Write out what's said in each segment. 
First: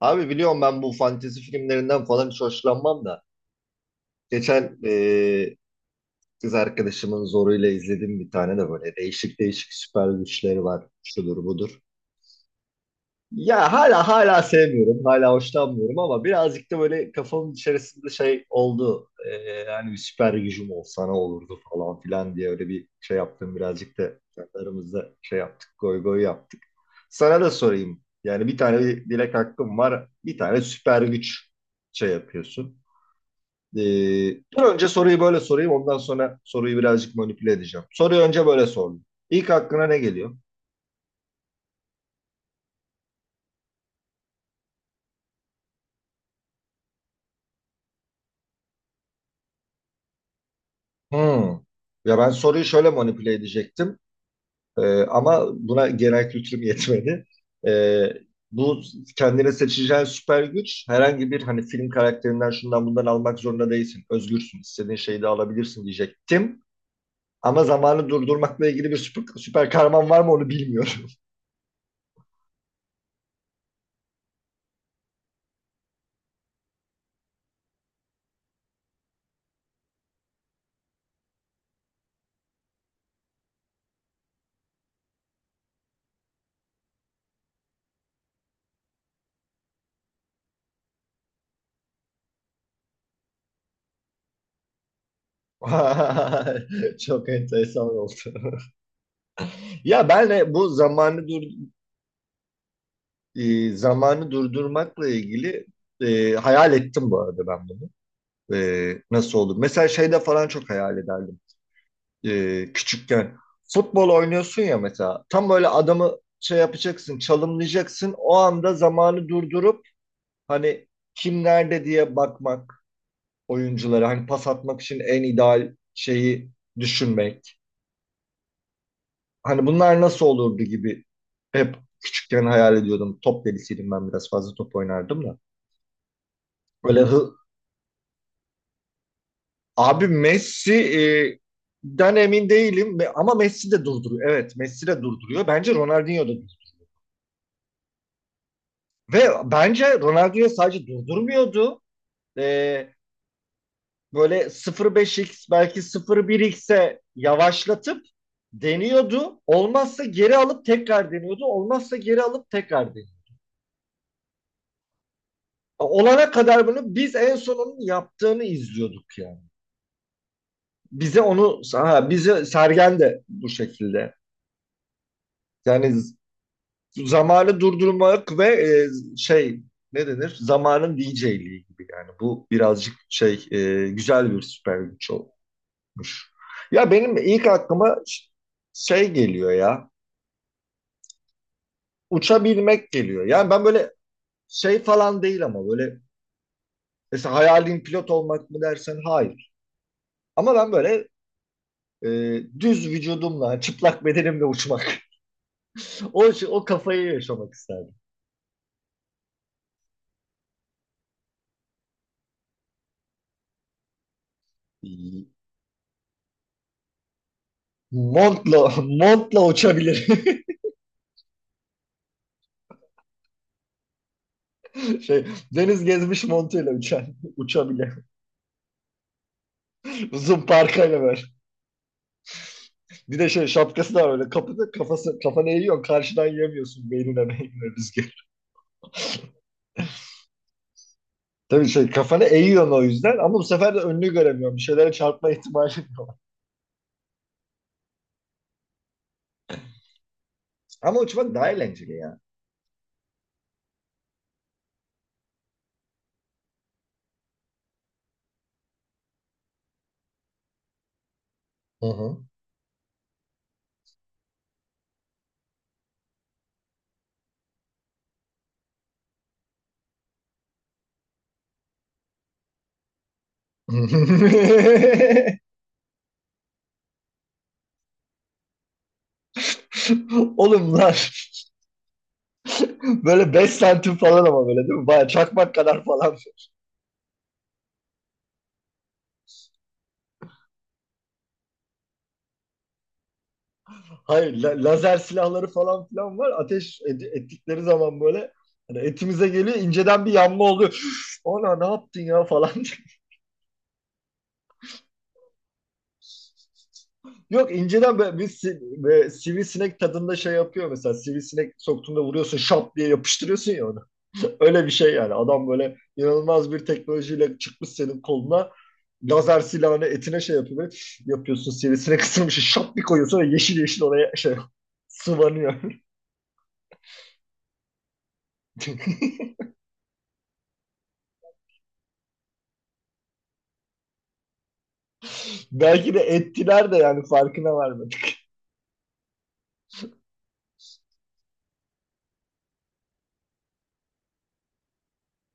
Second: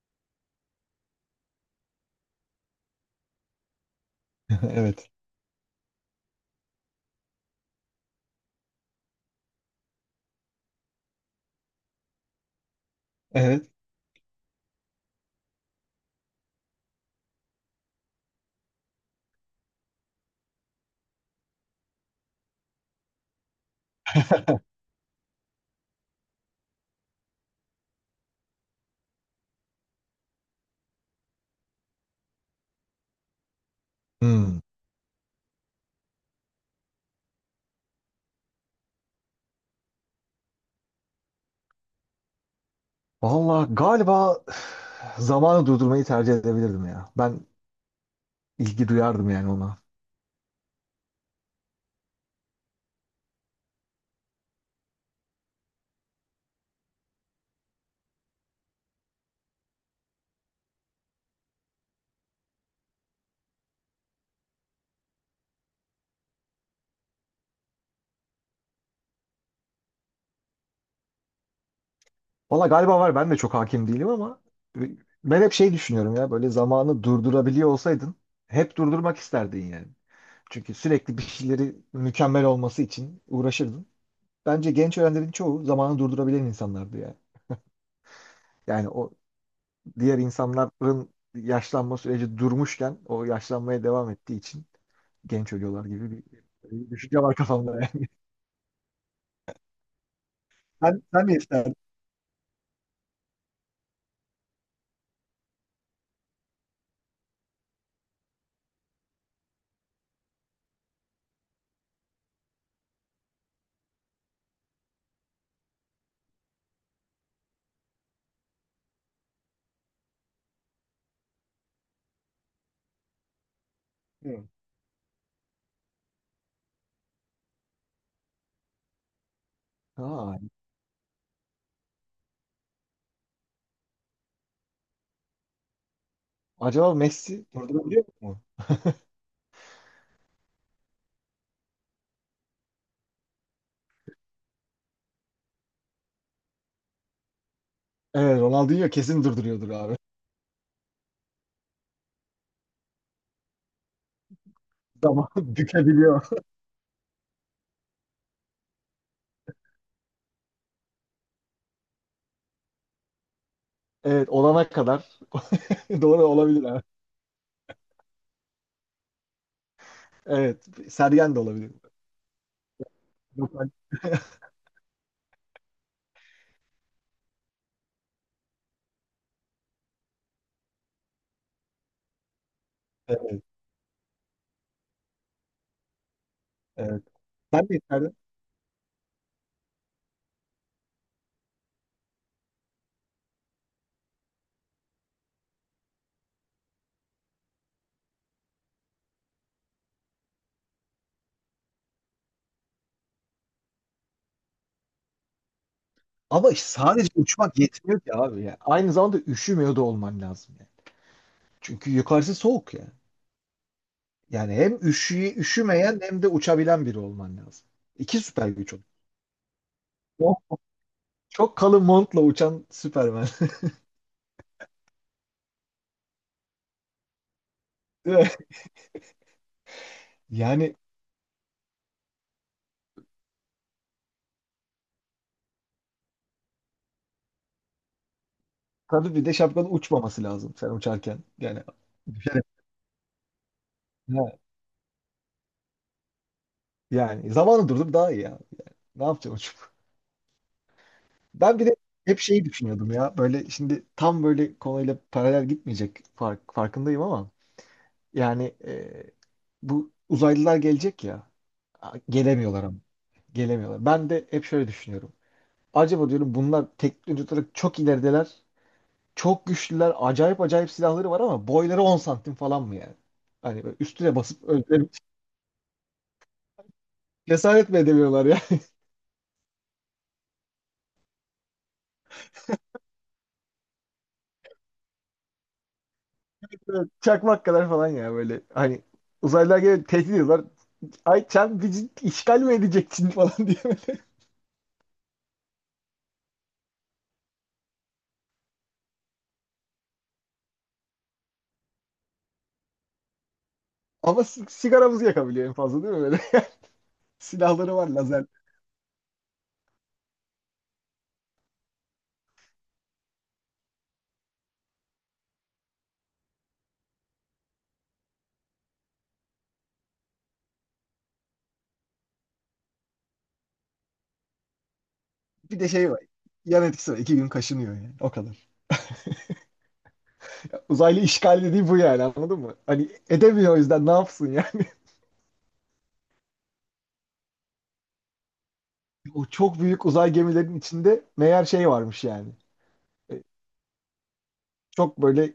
Abi biliyorum ben bu fantezi filmlerinden falan hiç hoşlanmam da. Geçen Evet. Kız arkadaşımın zoruyla izledim bir tane de böyle değişik değişik süper güçleri var. Şudur budur. Evet. Ya hala sevmiyorum, hala hoşlanmıyorum ama birazcık da böyle kafamın içerisinde şey oldu. Hani bir süper gücüm olsa ne olurdu falan filan diye öyle bir şey yaptım. Birazcık da kendi aramızda şey yaptık, goy goy yaptık. Sana da sorayım. Yani bir tane bir dilek hakkım var, bir tane süper güç şey yapıyorsun. Ee, Hmm. dur önce soruyu böyle sorayım, ondan sonra soruyu birazcık manipüle edeceğim. Soruyu önce böyle sordum. İlk aklına ne geliyor? Valla galiba zamanı durdurmayı tercih edebilirdim ya. Ben ilgi duyardım yani ona. Hmm. Ya ben soruyu şöyle manipüle edecektim. Ama buna genel kültürüm yetmedi. Ee, bu kendine seçeceğin süper güç herhangi bir hani film karakterinden şundan bundan almak zorunda değilsin. Özgürsün. İstediğin şeyi de alabilirsin diyecektim. Ama zamanı durdurmakla ilgili bir süper kahraman var mı onu bilmiyorum. Valla galiba var, ben de çok hakim değilim ama ben hep şey düşünüyorum ya, böyle zamanı durdurabiliyor olsaydın hep durdurmak isterdin yani. Çünkü sürekli bir şeyleri mükemmel olması için uğraşırdın. Bence genç öğrencilerin çoğu zamanı durdurabilen insanlardı yani. Yani o diğer insanların yaşlanma süreci durmuşken o yaşlanmaya devam ettiği için genç ölüyorlar gibi bir düşünce Çok var kafamda enteresan yani. oldu. Ya ben de bu Sen zamanı ne dur isterdin? e, zamanı durdurmakla ilgili hayal ettim bu arada ben bunu. Nasıl olur? Mesela şeyde falan çok hayal ederdim. Küçükken. Futbol oynuyorsun ya mesela. Tam böyle adamı şey yapacaksın, çalımlayacaksın. O anda zamanı durdurup hani kim nerede diye bakmak oyunculara. Hani pas Bilmiyorum. atmak için en ideal şeyi düşünmek. Hani bunlar nasıl Ha, olurdu gibi hep küçükken hayal ediyordum. Top delisiydim ben biraz fazla top oynardım da. acaba Böyle Messi hı... durdurabiliyor mu? Abi Messi den emin değilim ama Messi de durduruyor. Evet, Messi de durduruyor. Bence Ronaldinho da. Evet, Ronaldinho kesin Ve durduruyordur abi. bence Ronaldinho sadece durdurmuyordu. Ee, böyle Zaman 0.5x belki bükebiliyor. 0.1x'e yavaşlatıp deniyordu. Olmazsa geri alıp tekrar deniyordu. Olmazsa geri alıp tekrar deniyordu. Evet, olana kadar. Doğru Olana olabilir kadar abi. bunu biz en sonunun yaptığını izliyorduk yani. Evet, Bize Sergen de onu olabilir. ha, bize Sergen de bu Yok, ben- şekilde. Yani zamanı durdurmak ve şey ne denir? Zamanın DJ'liği gibi yani. Bu birazcık evet, şey güzel bir süper güç oldu. Tutmuş. Ya evet. benim ilk Sen ne aklıma isterdin? şey geliyor ya. Uçabilmek geliyor. Yani ben böyle şey falan değil ama böyle mesela hayalin pilot olmak mı dersen hayır. Ama ben böyle e, düz vücudumla, çıplak bedenimle uçmak. O Ama o işte sadece kafayı yaşamak uçmak isterdim. yetmiyor ki abi ya. Aynı zamanda üşümüyor da olman lazım yani. Çünkü yukarısı soğuk ya. Yani hem üşümeyen hem de uçabilen biri olman lazım. İki süper Montla, güç olur. montla uçabilir. Çok kalın montla uçan Superman. Şey, deniz gezmiş montuyla uçan, uçabilir. Değil mi? Uzun Yani parkayla böyle. Bir de şey şapkası da var öyle. Kapıda kafası, kafanı eğiyorsun. Karşıdan yemiyorsun beynine beynine rüzgar. tabii bir de şapkanın uçmaması lazım sen uçarken. Yani Tabii şey kafanı düşerek. eğiyorsun o yüzden ama bu sefer de önünü Ha, göremiyorum. Bir şeylere çarpma ihtimali var. yani zamanı durdurup daha iyi ya. Ne yapacaksın uçup? Ama uçmak daha Ben bir de eğlenceli hep ya. şeyi düşünüyordum ya. Böyle şimdi tam böyle konuyla paralel gitmeyecek farkındayım ama yani bu uzaylılar gelecek ya. Hı hı. Gelemiyorlar ama. Gelemiyorlar. Ben de hep şöyle düşünüyorum. Acaba diyorum, bunlar teknolojik olarak çok ilerideler. Çok güçlüler. Acayip acayip silahları var ama boyları 10 santim falan mı yani? Hani böyle üstüne basıp öldürelim. Cesaret mi edemiyorlar ya? Oğlum lan. Böyle 5 santim falan ama böyle değil mi? Baya çakmak kadar falan. Böyle çakmak kadar falan ya böyle. Hani uzaylılar gelip tehdit ediyorlar. Ay, sen bizi işgal mi edeceksin falan diye böyle. Hayır lazer silahları falan filan var. Ateş ettikleri zaman böyle hani etimize geliyor inceden bir yanma oluyor. Ona ne yaptın ya falan. Ama sigaramızı yakabiliyor en fazla, değil mi böyle? Yok Silahları var, inceden böyle lazer. bir, böyle sivrisinek tadında şey yapıyor mesela sivrisinek soktuğunda vuruyorsun şap diye yapıştırıyorsun ya onu. Öyle bir şey yani adam böyle inanılmaz bir teknolojiyle çıkmış senin koluna lazer silahını etine şey yapıyor böyle, yapıyorsun sivrisinek ısırmış şap bir koyuyorsun ve yeşil yeşil oraya şey sıvanıyor. Bir de şey var. Yan etkisi var. İki gün kaşınıyor yani. O kadar. Uzaylı işgal dediği bu yani, anladın mı? Hani edemiyor, o yüzden ne yapsın yani? Belki de ettiler de yani farkına varmadık. O çok büyük uzay gemilerinin içinde meğer şey varmış yani. Çok böyle,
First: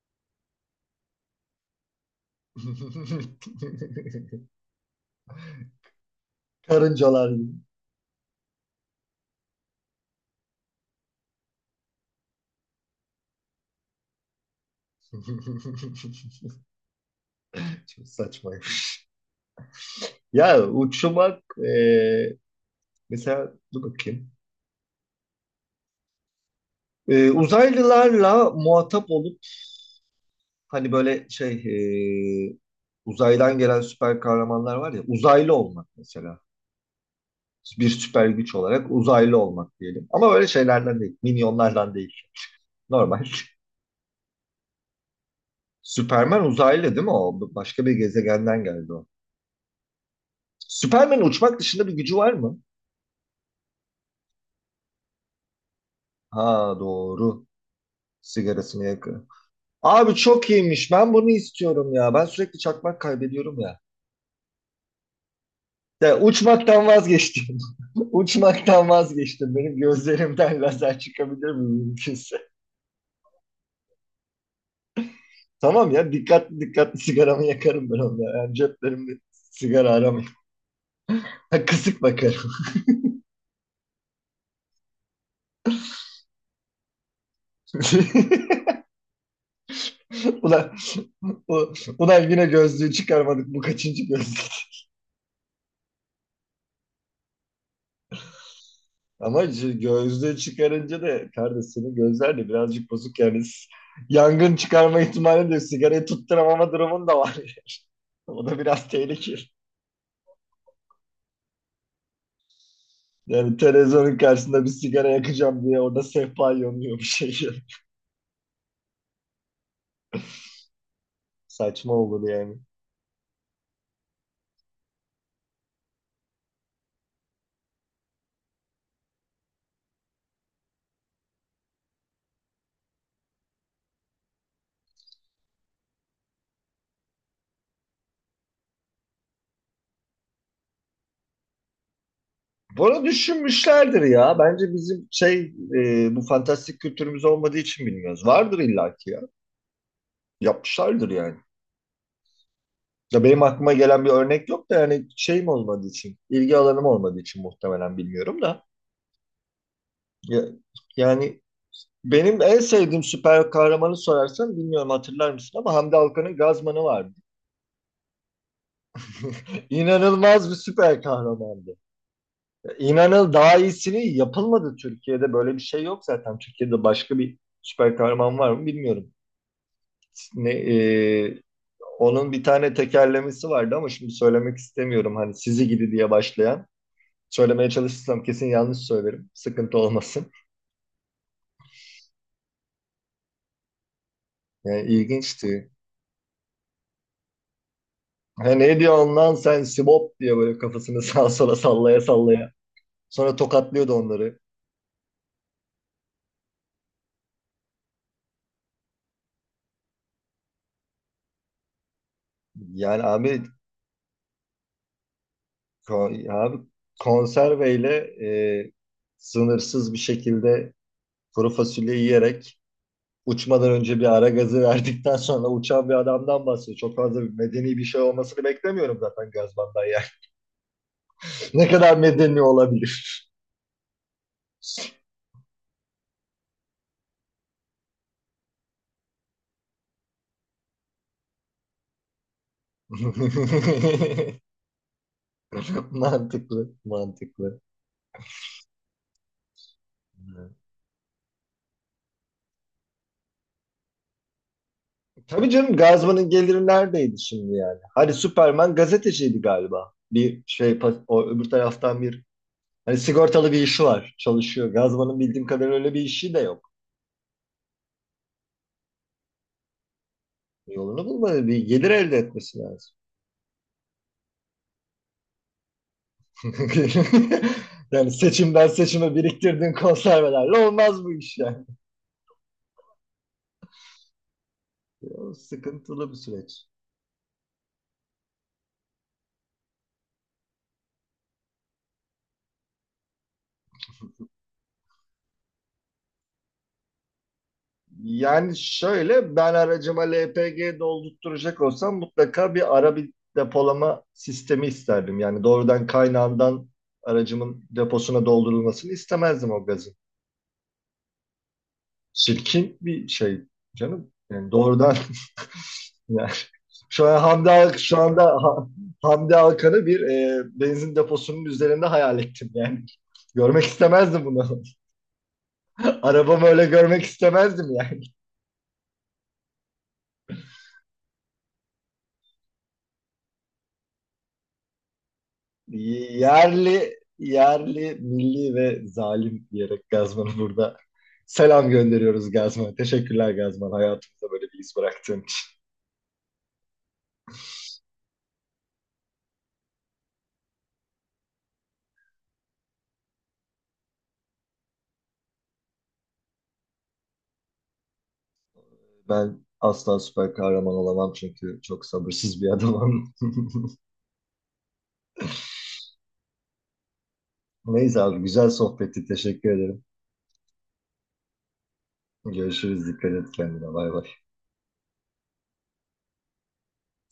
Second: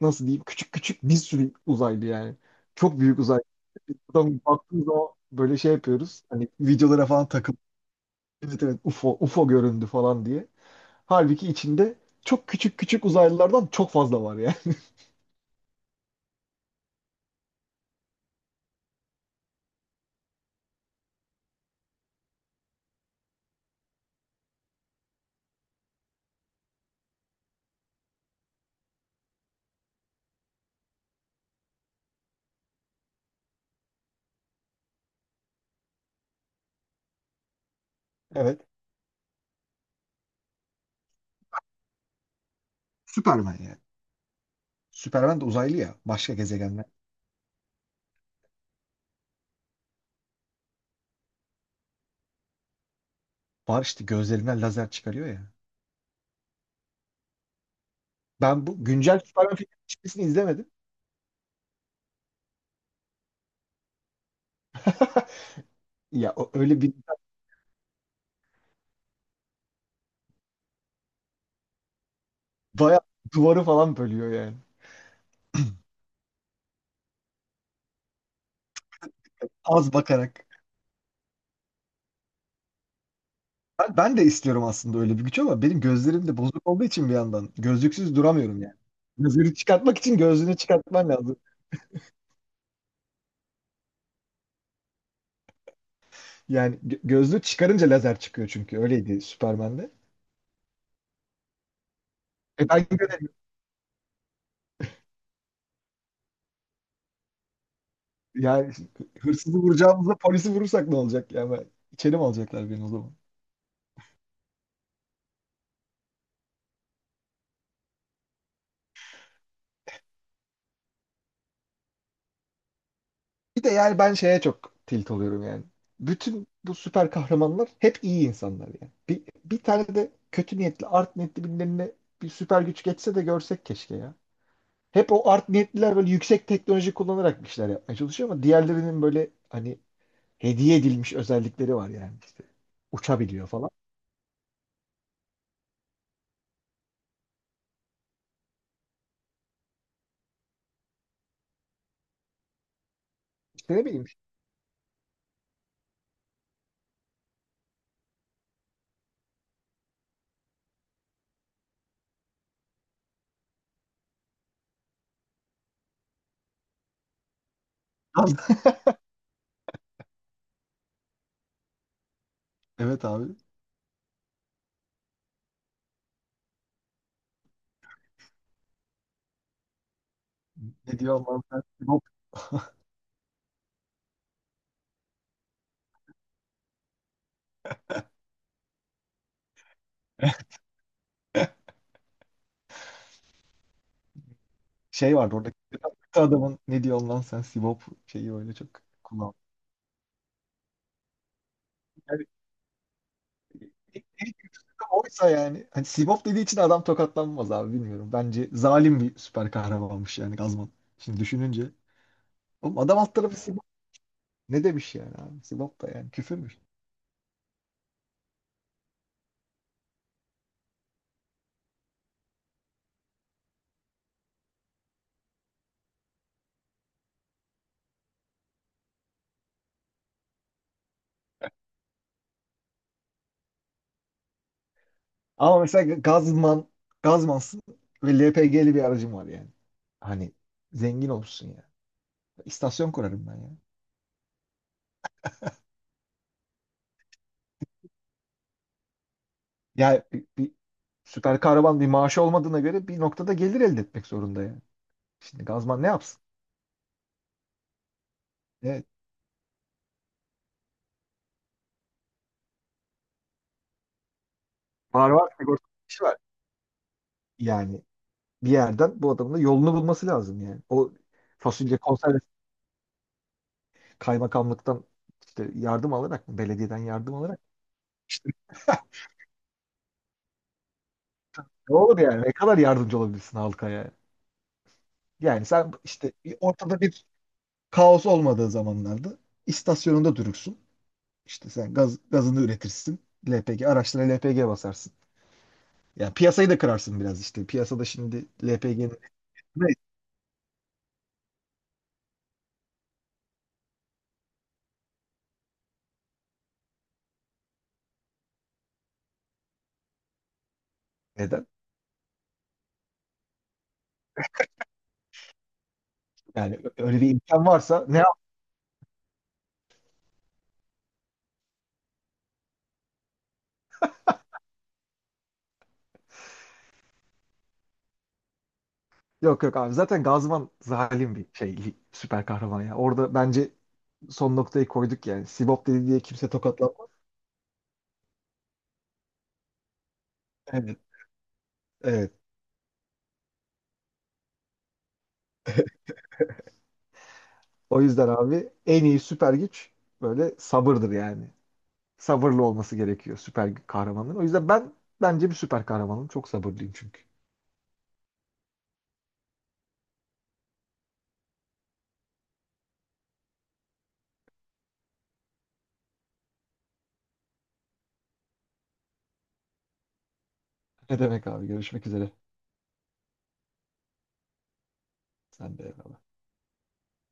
nasıl diyeyim, küçük küçük bir sürü uzaylı yani. Çok büyük uzaylı. Biz buradan baktığımız zaman böyle şey yapıyoruz. Hani videolara falan Karıncalar gibi. takıp evet evet UFO UFO göründü falan diye. Halbuki içinde çok küçük küçük uzaylılardan çok fazla var yani. Çok saçma. Ya uçmak mesela dur bakayım. Uzaylılarla muhatap olup hani böyle şey e, uzaydan gelen süper kahramanlar var ya uzaylı olmak mesela. Bir süper güç Evet. olarak uzaylı olmak diyelim. Ama böyle şeylerden değil. Minyonlardan değil. Normal. Süperman yani. Süperman de uzaylı ya. Başka Superman gezegenler. uzaylı değil mi o? Başka bir gezegenden geldi o. Superman uçmak dışında bir gücü var mı? Var işte, gözlerinden lazer çıkarıyor ya. Ha, doğru. Ben Sigarasını bu güncel yakıyor. Superman filminin Abi hiçbirisini çok izlemedim. iyiymiş. Ben bunu istiyorum ya. Ben sürekli çakmak kaybediyorum ya. Ya Ya öyle uçmaktan bir vazgeçtim. Uçmaktan vazgeçtim. Benim gözlerimden lazer çıkabilir mi mümkünse? bayağı duvarı falan bölüyor yani. Tamam ya dikkatli dikkatli sigaramı yakarım ben onda. Yani ceplerimde Az sigara aramayayım. bakarak. Kısık bakarım. Ben de istiyorum aslında öyle bir güç ama benim gözlerim de bozuk olduğu için bir yandan gözlüksüz duramıyorum yani. Lazeri çıkartmak için gözlüğünü Ulan, çıkartman lazım. u- ulan yine gözlüğü çıkarmadık. Bu kaçıncı gözlük? Yani gözlüğü çıkarınca lazer çıkıyor çünkü öyleydi Ama işte Superman'de. gözlüğü çıkarınca da kardeşinin gözler de E ben birazcık bozuk göremiyorum. yani yangın çıkarma ihtimali de sigarayı tutturamama durumun da var. O da Yani biraz tehlikeli. hırsızı vuracağımızda polisi vurursak ne olacak? Yani ben, içeri mi alacaklar beni o zaman? Yani televizyonun karşısında bir sigara yakacağım diye orada sehpa yanıyor bir şey. Saçma olur yani. Bir de yani ben şeye çok tilt oluyorum yani. Bütün bu süper kahramanlar hep iyi insanlar yani. Bir tane de kötü niyetli, art niyetli birilerine bir süper güç geçse de görsek keşke ya. Hep o art niyetliler böyle yüksek teknoloji kullanarak bir şeyler yapmaya çalışıyor ama diğerlerinin böyle hani hediye edilmiş özellikleri var yani işte. Bunu Uçabiliyor falan. düşünmüşlerdir ya. Bence bizim şey bu fantastik kültürümüz olmadığı için bilmiyoruz. Vardır illaki ya. Yapmışlardır yani. Ya benim aklıma İşte ne gelen bileyim. bir örnek yok da yani şeyim olmadığı için, ilgi alanım olmadığı için muhtemelen bilmiyorum da. Ya- yani benim en sevdiğim süper kahramanı sorarsan bilmiyorum hatırlar mısın ama Hamdi Alkan'ın Gazman'ı vardı. İnanılmaz bir süper kahramandı. Evet İnanıl abi. daha iyisini yapılmadı Türkiye'de. Böyle bir şey yok zaten. Türkiye'de başka bir süper kahraman var mı bilmiyorum. Ne, Ne diyor lan sen Sibop, onun bir tane tekerlemesi vardı ama şimdi söylemek istemiyorum. Hani sizi gidi diye başlayan. Söylemeye çalışırsam kesin yanlış söylerim. Sıkıntı olmasın. Yani şey vardı orada. ilginçti. Adamın "ne diyor lan sen Sibop" şeyi He, öyle çok ne diyorsun lan kullandı. sen Sibop diye böyle kafasını sağa sola sallaya Yani sallaya. Sonra tokatlıyordu en en onları. kötüsü de oysa yani. Hani Sibop dediği için adam tokatlanmaz abi, bilmiyorum. Bence zalim bir süper kahramanmış yani Gazman. Şimdi düşününce. Oğlum adam Yani alt tarafı abi, Sibop. Ne demiş yani abi? Sibop da yani ko- abi küfürmüş. konserveyle e, sınırsız bir şekilde kuru fasulye yiyerek uçmadan önce bir ara gazı verdikten sonra uçan bir adamdan bahsediyor. Çok fazla bir medeni bir şey olmasını beklemiyorum zaten Gazban'dan yani. Ne kadar medeni olabilir? Ama mesela Gazman, Gazmansın ve LPG'li bir aracım var yani. Hani zengin olmuşsun ya. İstasyon kurarım ben ya. Mantıklı, mantıklı. Ya bir süper kahraman bir maaşı olmadığına göre bir noktada gelir elde etmek zorunda yani. Şimdi Tabii canım Gazman ne yapsın? Gazman'ın geliri neredeydi şimdi yani? Hani Superman Evet. gazeteciydi galiba. O öbür taraftan bir hani sigortalı bir işi var. Çalışıyor. Var Gazman'ın var, bildiğim sigorta kadarıyla öyle bir işi var. işi de yok. Yani bir yerden bu adamın da yolunu bulması lazım yani. O Yolunu bulmadı. Bir fasulye gelir elde konserve, etmesi lazım. kaymakamlıktan işte yardım alarak mı? Belediyeden yardım alarak mı? Yani İşte seçimden seçime biriktirdiğin konservelerle olmaz bu iş yani. ne olur yani? Ne kadar yardımcı olabilirsin halka ya? O Yani sen sıkıntılı işte bir bir süreç. ortada bir kaos olmadığı zamanlarda istasyonunda durursun. İşte sen gazını üretirsin. LPG araçlara LPG basarsın. Yani piyasayı da kırarsın biraz işte. Piyasada şimdi Yani LPG'nin şöyle ben aracıma LPG doldurtturacak olsam mutlaka bir ara bir depolama sistemi isterdim. Yani doğrudan kaynağından aracımın deposuna doldurulmasını istemezdim o gazın. neden? Çirkin bir şey canım. Yani doğrudan. Yani Yani öyle şu bir an imkan Hamdi Al- varsa şu ne yap? anda Ha- Hamdi Alkan'ı bir benzin deposunun üzerinde hayal ettim yani. Görmek istemezdim bunu. Arabamı öyle görmek istemezdim yani. Yok yok abi, zaten Gazman zalim bir şey, süper kahraman ya. Orada bence son noktayı koyduk yani. Sibop dedi diye kimse tokatlanmaz. Yerli, yerli, milli ve zalim diyerek Gazman'ı burada Evet. selam Evet. gönderiyoruz Gazman. Teşekkürler Gazman hayatımızda böyle bir iz bıraktığın için. O yüzden abi en iyi süper güç böyle sabırdır yani. Sabırlı olması gerekiyor süper kahramanların. O yüzden ben bence bir süper kahramanım. Çok sabırlıyım çünkü. Ben asla süper kahraman olamam çünkü çok sabırsız bir adamım. Neyse abi güzel sohbetti teşekkür ederim. Ne demek abi, görüşmek üzere. Görüşürüz dikkat et kendine, bay bay. Sen de eyvallah.